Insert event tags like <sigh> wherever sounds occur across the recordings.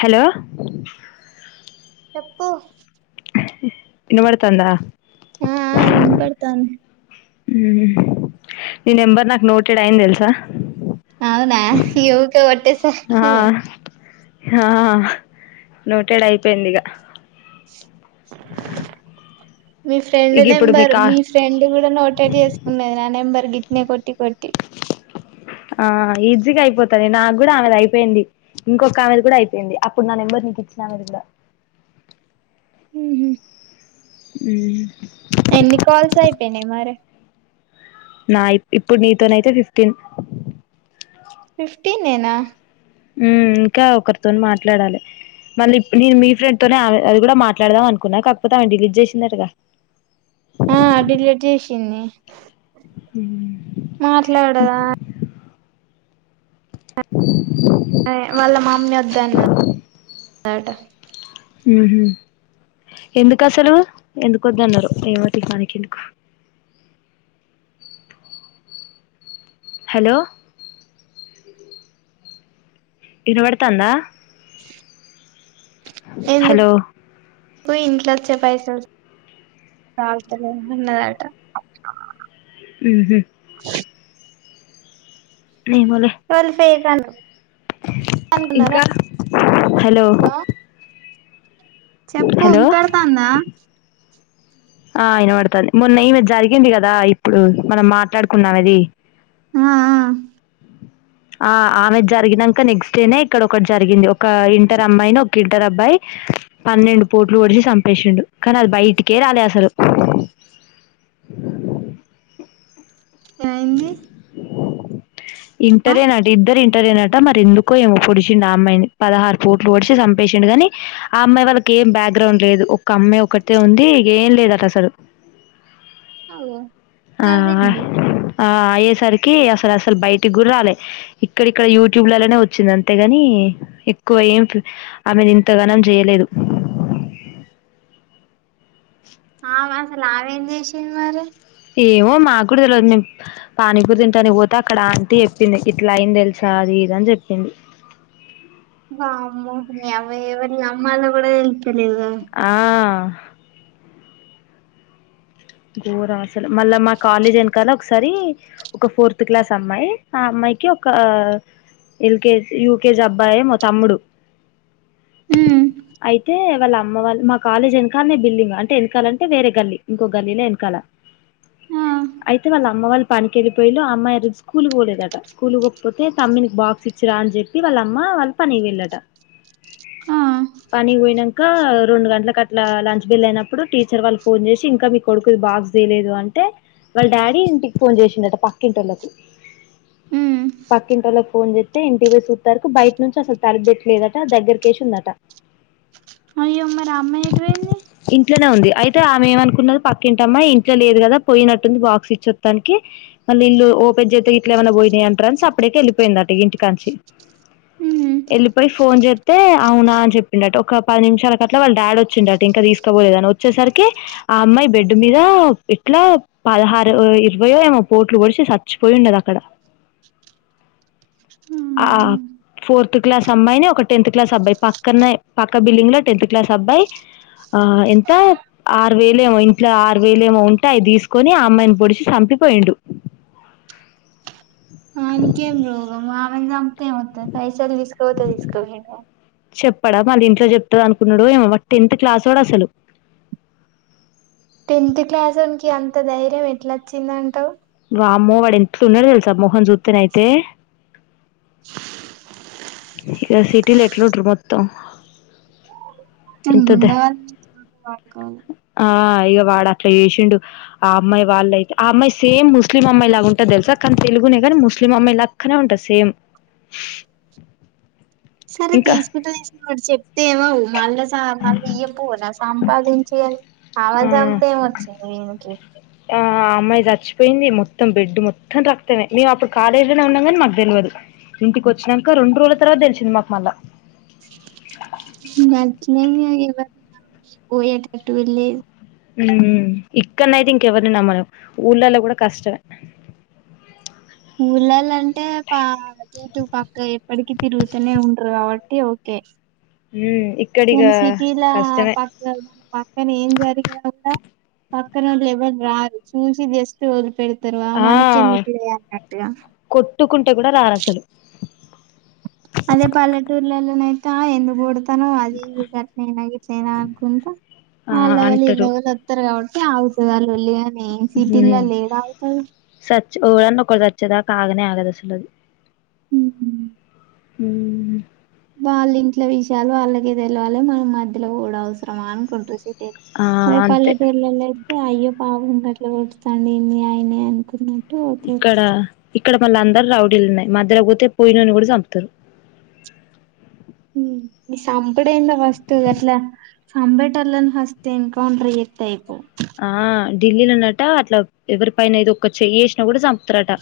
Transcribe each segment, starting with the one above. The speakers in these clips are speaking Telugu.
హలో చెప్పు ఇనబడుతందా ఆ ఆ వినపడతాంది ఊ నీ నెంబర్ నాకు నోటెడ్ అయింది తెలుసా అవునా ఇగ ఊకె కొట్ ట్టే ఆ సరికి ఆ నోటేడ్ అయిపోయింది ఇగ మీ ఫ్రెండ్ ఇక ఇప్పుడు నెంబర్ మీకు మీ ఫ్రెండ్ కూడా నోటెడ్ చేసుకున్నది నా నెంబర్. గిట్నే కొట్టి కొ ఆ ఈజీగా అయిపోతది నాకు కూడా ఆమెది అయిపోయింది ఇంకొక ఆమెది కూడా అయిపోయింది అప్పుడు నా నెంబర్ నీకు ఇచ్చిన ఆమెది కూడా. ఉహు ఉం ఎన్ని కాల్స్ అయిపోయినయ్ మరి నాయ్ ఇప్పుడు నీతోనయితే ఫిఫ్టీన్ ఫిఫ్టీన్ ఏనా ఉం ఇంకా ఒకరితోని మాట్లాడాలి మళ్ళీ నేను మీ ఫ్రెండ్ తోనే అది కూడా మాట్లాడదాం అనుకున్నా కాకపోతే ఆమె డిలీట్ చేసిందటగా. ఆ డిలీట్ చేసింది మాట్లాడదా వాళ్ళ మామ్మీ వద్దన్నట ఉహు ఎందుకు అసలు ఎందులో వద్ద అన్నరో ఏమో తీయ్ మనకి ఎందుకు. హలో వినబడతంద ఎందు హలో కు ఇంట్లచ్చే పైసలు సాల్తాలేదా అన్నదాట. ఉహు ఏమో లే తను ఇంకా హలో చెప్పు హలో ఇంపడ్తందా ఆ విన్నబాడుతుంది మొన్న్యఈమె జరిగింది కదా ఇప్పుడు మనం మాట్లాడుకున్నాం అది. ఆ ఆ ఆమె జరిగినాక నెక్స్ట్ డేనే ఇక్కడ ఒకటి జరిగింది ఒక ఇంటర్ అమ్మాయిని ఒక ఇంటర్ అబ్బాయి పన్నెండు పోట్లు డిచ చపేసిండు కానీ అది బయటికే రాలేస్ సాలు ఏమైంది ఆ ఇంటరే అంట ఇద్దరు ఇ టరే నట మరి ఎందుకో ఏమో పొడిచిండు ఆ అమ్మాయిని పదహారు పూట్లు పడిచి చంపేసిండు గాని ఆ అమ్మాయి వాళ్ళకి ఏం బ్యాగ్రౌండ్ లేదు ఒక అమ్మా ఒకటిట ఉంది ఏం లేదుట అసలు. అఓ ఆ గదేంది ఆ అయ్యేసరికి అసలు అసలు బయటికి గుడ్ రాలే ఇక్కడక్కడ యూట్యూ ఆమా ఆసలు ఆమె ఏం చేసింది మారి? ఏమో మాకు తెలియదు మేము పానీపూర్ తింటానికి పోతే అక్కడ ఆంటి చెప్పింది ఇట్లా అయింది తెలుసా అది ఇద అని చెప్పింది. వమ్మ నీ అవ్వ ఎవర్ని అమ్మాల కూడా తేల్ ఆ ఘోరం అసలు మళ్ళా మా కాలేజ్ వెనకాల ఒకసారి ఒక ఫోర్త్ క్లాస్ అమ్మాయి ఆ అమ్మాయికి ఒక ఎల్కేజీ యూకేజీ అబ్బాయే మో తమ్ముడు ఉమ్ అయితే వాళ్ళ అమ్మ వాళ్ళ మా కాలేజ్ ఎనకాలనే బిల్డింగ్ అంటే ఎనకాలంటే వేరే గల్లి ఇంకో గల్లీ లో వెనకాలా ఆ అయితే వాళ్ళు అమ్మ వాళ్ళు పనికి వెళ్ళిపోయిలు అమ్మాయి రోజు స్కూల్కి పోలేదట స్కూల్ పోకపోతే తమ్మనికి బాక్స్ ఇచ్చిరా అని చెప్పి వాళ్ళ అమ్మ వాళ్ళ పనికి పోయిళ్ళట ఆ పనికి పోయినాక రెండు గంటలకి అట్లా లంచ్ బేళ్ల్ అయినప్పుడు టీచర్ వాళ్ళు ఫోన్ చేసి ఇంకా మీ కొడుకుది బాక్స్ చేేయలేదు అంటే వాళ్ళ డాడీ ఇంటికి ఫోన్ చేసిండట పక్కింటోళ్ళలకు ఉమ్ పక్కింటోళ్ళకి ఫోన్ చేస్తే ఇంటికి పోసిూతరకు బయట నుంచి అసలు తలబెట్టలేదుట దగ్గరికేసిందట అయ్య మరి ఆ అమ్మాయి ఎటుపోయింది అయితే ఆమె ఏమనుకున్నది పక్ మ్మాయి ఇంట్లో లేదు కదా పోయినట్టుంది బాక్స్ ఇచ్చొస్తానికి మళ్ళీ ఇల్లు ఓపెన్ చేస్త ఇట్లా ఏమైనా పోయినాయి అంటారు అప్పడేకి వెళ్లిపోయిందట ఇంటికాంచి ఉమ్ వెళ్ళిపోయి ఫోన్ చేస్తే అవునా అని చెప్పిండట ఒక పది నిమిషాల కట్ల వాళ్ళ డాడీ వచ్చిండటటు ఇంకా తీసుపోలేదని వచ్చేసరికి ఆ అమ్మాయి బెడ్ మీద ఇట్లా పదహారు ఇరవయో ఏమో పోట్లు పడిచ చచ్చిపోయి ఉండదు అక్కడ ఆ ఉమ్ ఫోర్త్ క్లాస్ అమ్మాయిని ఒక టెన్త్ క్లాస్ అబ్బాయి పక్కనే పక్క బిల్డింగ్ లో టెన్త్ క్లాస్ అబ్బాయి ఆ ఎంత ఆరు వేలు ఏమో ఇట్లా ఆరు వేలు ఏమో ఉంటే అవి తీసుకొని ఆ అమ్మాయిని పొడిచి చంపిపోయిండు వానికేం రోగం ఆమెని చంపిత్తి ఎమ్ వస్తది పైసలు తీసుకొపోతే తీసుపోయుడుగాని చెప్పడా మాది ఇంట్లో చెప్తంది అనుకున్నాడు ఏమో టెన్త్ క్లాస్ వోడు అసలు టెన్త్ క్లాసోనికి అంత ధైర్యం ఎట్లా వచ్చిందంటవు వామ్మో వాడు ఎట్ల్ ఉన్నాడో తెలుసా మొహం చుత్తేనే అయితే ఇక సిటీలో ఎట్లు ఉంటరు మొత్తం తన ఎంత ద గుండగాళ్ కాను ఆ ఇక వాడు అట్లా చేసిండు ఆ అమ్మాయి వాళ్ళయితే ఆ అమ్మాయి సేమ్ ముస్లిం అమ్మాయి లాగా ఉంట తెలుసా కానీ తెలుగునే కాని ముస్లిం అమ్మాయి లాక్కనే ఉంటది సేమ్ సరే ఇంకా తీసుకుంట తీస్ మడు చెప్తే ఏమవ్ మళ్ళ మళ్్య పూ నా సంపాదించి ఆవాజాంత ఆ ఏం వచ్చింది వీనికి ఆ అమ్మాయి చచ్చిపోయింది మొత్తం బెడ్ మొత్తం రక్తమే మేము అప్పుడు కాలేజీలోనే ఉన్నాం కాని మాకు తెల్వదు ఇంటికి వచ్చినంక రెండు రోజుల తర్వాత తెలిసింది మాకు మళ్ళా నట్ నేను <inaudible> పోయేటట్టుగా లేదు మ్మ్ ఇక్కడ్నైతె ఇంకెవరిని నమ్మలేం ఊళ్ళల్ల కూడా కష్టమే ఊళ్ళల్ల అంటే పా టుటు పక్క ఎప్పటికి తిరుగుతనే ఉంటరు కాబట్టి ఓకే హ్మ్ కానీ సిటీల పక్కక్ పక్కన ఏం జరిగిన కూడా పక్కనోల్లెవల్ రారు చూసి జస్ట్ వదిలిపెడ్ ఆ కొట్టుకుంటె కూడా రారు అసలు అదే పల్లెటూర్లల్ల నయి తా ఎందుకు కొడుత తనవ్ అది ఇది గట్నేనా గిట్లయినా అనుకుంటా ఆ వాళ్ళొగలు అంటారు యిల్లోగలు వత్తరు కాబట్టి తె ఆగుతదా లొల్లి గని హ్మ్ సచ్ ఎవడన్న ఒకడు స చ్చేదాక ఆగనే ఆగదు అసలది హ్మ్ హమ్ హ్మ్ వాళ్ళ ఇంట్ల విషయాలు వాళ్ళకే తెలవాలె మనం మధ్యల వోవుడు అవసరమా అనుకుంటురు సి ఆ అదే అంతే పల్లెటూర్లల్ల అయి అయ్యో పాపం గట్ల కొడుతడేంది ఆయనే అనుకున్నా ఇక్కడ ఇక్కడ మళ్ళ అందరు రౌడీలు ఉన్నాయి మధ్యలకు పోతే పోయినోన్ని కూడా చంపుతరు మీ సంపుడెందో ఫస్ట్ గట్ల సంపెటోల్లని ఫస్ట్ ఎన్కౌంటర్ చేత్తె అయిపోవ్ ఆ ఢిల్లీలనట అట్ల ఎవరి పైన ఏదొక్క చెయ్యేసినా కూడా సంపుతరట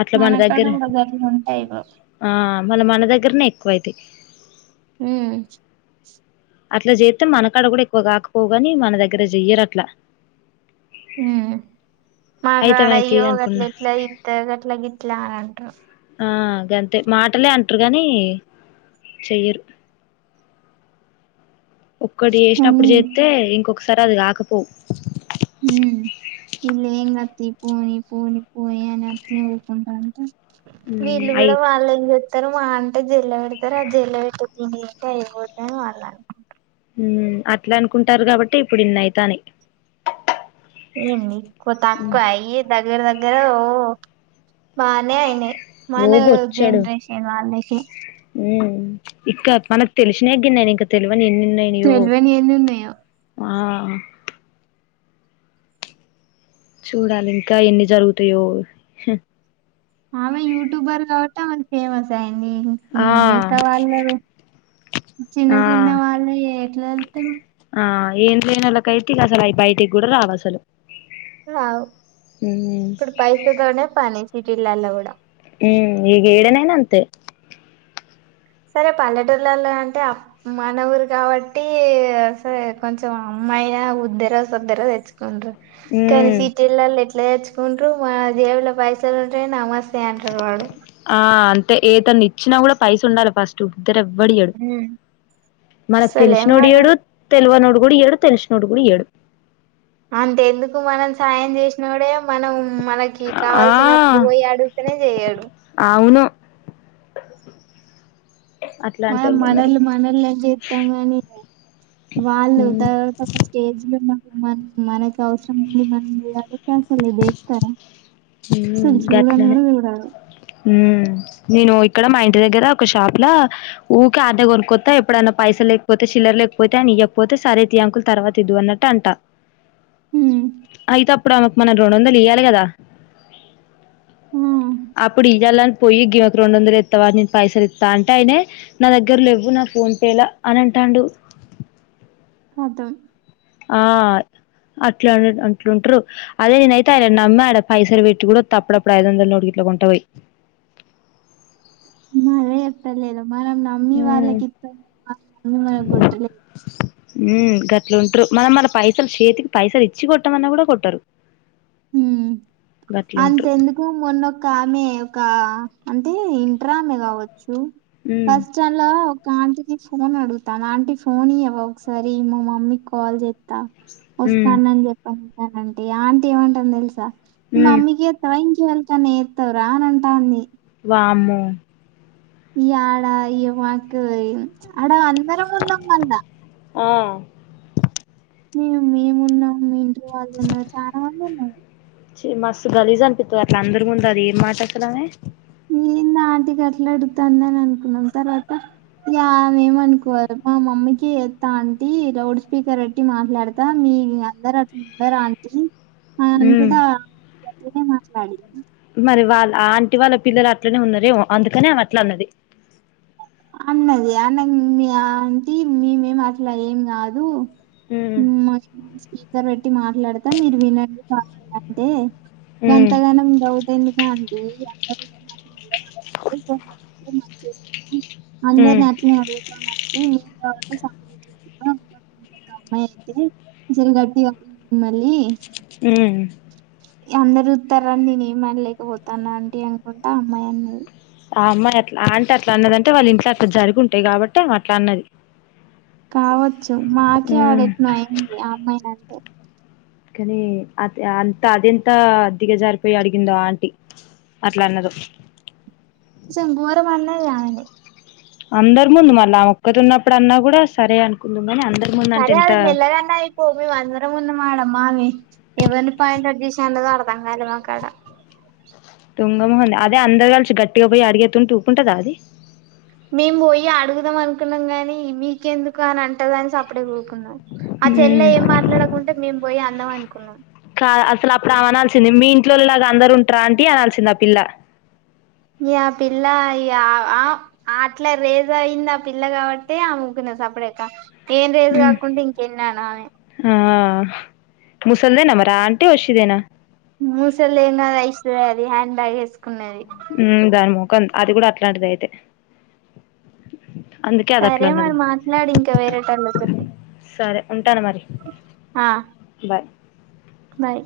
అట్లా మన మనకాడ దగ్గర కూడా గట్లుంటె అయిపోవ్ ఆ మళ్ళ మన దగ్గరనే ఎక్కువ అయితయి హ్మ్ అట్ల చేత్తే మనకాడ కూడా ఎక్కువ కాకపోవ్ గాని మన దగ్గర చెయ్యరు అట్లా హ్మ్ మాట్లాడ అయితమైతాయి అయ్యో అనుకున్నా గట్లెట్లా ఇత్త గట్ల గిట్లా అనంటరు ఆ గంతే మాటలే అంటరు కాని చెయ్యరు ఒక్కడు కానీ చేసినప్పుడు చేత్తే ఇంకొక ఒకసారి అది కాకపోవ్ హ్మ్ వీళ్ళు ఏంగాత్తియ్ పోని పోని పోని అని అట్నే ఊకుంటాంటె మ్మ్ వీళ్ళు అయి కూడా వాళ్ళెంచే త్తరు మా అంటే జేల్ల పెడతారు ఆ జేల్ల పెట్టే తిండి తింటే అయిపోతదని వాళ్ళు అనుకుంట్రు హ్మ్ అట్లా అనుకుంటారు కాబట్టే ఇప్పుడు ఇన్ని అయితాన్నయి ఏం ది కొత్తక్కువయ్యి దగ దగ్గర దగ్గర ఓ బానే అయినయి మన జెనరేషన్ వాళ్ళయి క ఉ ఇక్క మనకు తెలిసినా గ నేను ఇంకా తెలుసు మని నిన్నన్నయి నవు తెల్వని ఎన్ని ఉన్నాయో ఆ ఆ చూడాలి ఇంకా ఎన్ని జరుగుతాయో ఆమె యూట్యూబర్ కాట్ మ ఫేమస్ అయి ఆ మిగతా వాళ్ళ చిన్న ఆ చిన్న వాళ్ళే ఇతే ఆ ఏం లేనోల్ల కయితే ఇక అసలు అవి బయటికి కూడా రావు అసలు అవ్ ఉమ్ ఇప్పుడు పైస తోనే పని సీటీలల్ల గుడా హుమ్ ఇగ ఈడేన తే సరే పల్లెటూర్ లల్ల అంటే మన ఊరు కాబట్టి సరే కొంచెం అమ్మాయినా ఉద్దరో సద్దరో తెచ్చుకుండ్రు కానీ ఉమ్ సీటీలల్ల ఎట్ల తెచ్ కుంట్రు మా జేబుల పైసలు ఉంటే నమస్తే అంటారు వాడు ఆ అంటే ఏతన్ని ఇచ్చినా కూడా పైస ఉండాలి ఫస్ట్ ఇత్తరు ఎవ్వడియడు మనకు అసలే తెలిసినోడు మనం ఇయడు తెల్వ నోడు వొడి యడు తెల్సి నోడు గుడ ఇయడు అంటే ఎందుకు మనం సాయం చేసినోడే మనం మనకి ఆ కావల్సినప్పుడు పోయి అడుగుతనే చేయడు అవును మనం అట్లాంటోళ్ళు ఉన్నారు మనోలు మనోలు అని చెత్తం కని వాళ్ళు ఉమ్ తర్వాత ఒక స్టేజ్ లున్న మనం మనకి అవసరం ఉంది మనం పోయి అడిగితే అసలు డెక్తర ఉ గట్లనే ఉ నేను ఇక్కడ మా ఇంటి దగ్గర ఒక షాప్ ల ఊకే ఆడనే కొనుక్కత ఎప్పుడన్న పైసల్ లేకపోతే చిల్లర్ లేకపోతే ఆయనే ఇయ్యకపోతే సరేతి అంకుల్ తర్వాత ఇదువు అన్నట్టు అంట హ్మ్ అయితే అప్పుడు ఆమెకు మనం రెండు వందల్ లియాలే కదా ఆ అప్పుడు ఇయ్యాలని పోయి గీమేకు రెండు వందలు ఎత్తావా నేను పైసలు ఇత్త అంటే అయినే నా దగ్గర లేవు నా ఫోన్ పే అని అంటాడు కతం ఆ అట్లా అట్లుంటారు అదే నేనయితే ఆయనను నమ్మి ఆడ పైసల్ వేట్టి కూడా వత్త అప్పుడప్పుడు ఐదొందల నోటుగిట్ల కొంట వోయి మరే ఎర్తలేదో మనం నమ్మి హ్మ్. వాళ్ళకి ఇత్తం గని వాళ్ళు నమ్మి మనకు కొట్టలేదు ఉ గట్లుంట్రు మనం మన పైసలు చేతికి పైసలు ఇచ్చి కొట్టమన్నా కూడా కొట్టరు హు గట్లుంట్రు అంతెందుకు మొన్న ఒక ఆమె ఒక అంటే ఇంటర్ ఆమె కావ చ్చు ఉమ్ ఫస్ట్ అన్ల ఒక ఆంటికి ఫోన్ అడుగుతాను ఆంటీ ఫోన్ ఇయవా ఒకసారి మా మమ్మీకి కాల్ చేత్త ఉమ్ వస్తానని చెప్పండి అనంటే ఆమే అంటే ఏమంటంద తెలుసా మీ ఉమ్ మమ్మీకి చెత్తవ ఇం ఎవాల్కన్న చెత్తవు రా అని అంటది వామ్మో ఈ అడా ఈ మాకు అడ అందరం ఉన్నం మల్ల అ మే మేము ఉన్నాం మీ ఇంటిలో వాళ్ళు ఉన్నారు చాలా మంది ఉన్నారు చీ మస్తు గలీజ్ అనిపిత్తది అట్ల అందరి ముందు అదేం మాట అసలామే ఏంది ఆంటీ గట్లా అడుగుతందని అనుకున్నాం తర్వాత ఇగ ఆమె ఏమనుకోవాలే మా మమ్మీకే చేత్త ఆంటీ లౌడ్ స్పీకర్ పెట్టి మాట్లాడతా మీ మీ అందరు అట్ల ఉండరు ఆంటీ ఆ అ ఉమ్ కూడా ఏనే మాట్లాడి మరి వాళ్ళ ఆ ఆంటి వాళ్ళ పిల్లలు అట్లనే ఉన్నారేమో అందుకనే అమె అట్ అన్నది. అన్నది అన్నది మీ ఆంటీ మేమేం అట్లా ఏం కాదు ఉమ్ మ దగ్గర పెట్టి మాట్లాడతా మీరు వినండి కావాలి అంటే ఉమ్ గంతగానం డౌటేందిగా అ ఏ ఎ మాత్రం ఎం పనీ పడిందో చెతున అందరు ఉమ్ న చే అడుగుతాన్నారు మ <inaudible> అమ్మాయి అయితే చీర గట్టి అడు మళ్ళీ హ్మ్ ఉ అందరు తార నేను ఏమినలేకపోతాను అంటీ అనుకుంటే అమ్మాయిన్న ఆ అమ్మాయి అట్ల ఆంటే అట్లా అన్నదంటే వాళ్ళు ఇంట్లో అట్లా జరుగు ఉంటాయి కాబట్టి అట్లా ఆమె అన్నది. కావచ్చు మాకే ఉమ్ ఆడినయి ఆ అమ్మాయి అని కానీ అది అంత అది ఎంత అ దిగా జారిపోయి అడిగిందో ఆంటీ అట్లా అన్నదో చెెంబూర మన్న ఇగ ఆమెదే అందరి ముందు మళ్ళ ఆమె ఒక్కటి ఉన్నప్పుడు అన్నా కూడా సరే అనుకుందామనీ అ సరే అది మెలగన్నది పో మేం అందరం ఉన్నాం మడం మావి ఎవరిని <unintelligible> మాకు అర్ధం కాలే దొంగమహంది అదే అందరు కలిసి గట్టిగా పోయి అడిగేతుంటే ఊరుకుంటుందా అది మేం పోయి అడుగుదాం అనుకున్నాం గాని మీకెందుకు అని అంటదని సప్పడే ఆ చెల్ల ఉమ్ ఏం మాట్లాడకుంటే మే పోయి అందాం అనుకున్నాం కా అసలు అప్పుడు అ అనాల్సిందే మీ ఇంట్లోలాగా అందరు ఉంటార అంటీ అనాల్సింద ఆ పిల్ల న ఆ పిల్ల ఆ అట్లా రేజ్ అయింది ఆ పిల్ల కాబట్టి ఆమె ఊరుకునే ఉన్నది సపడక నేను రేజ్ ఉమ్ కాకుండాఉంటే ఇంకా అను ఆమె ముసల్దేన్ మరా ఆంటీ వషదే మూసలుదేం కాదు ఇస్త అది హ్యాండ్ బ్యాస్ ఉ దాని మొఖం కొ అది కూడా అట్లాంటిది అయితే అందుకే అది అట్లా సరే మరి అన్నది మాట్లాడి ఇంకా వేరేటల్ల తో సరే ఉంటాను మరి బాయ్ బాయ్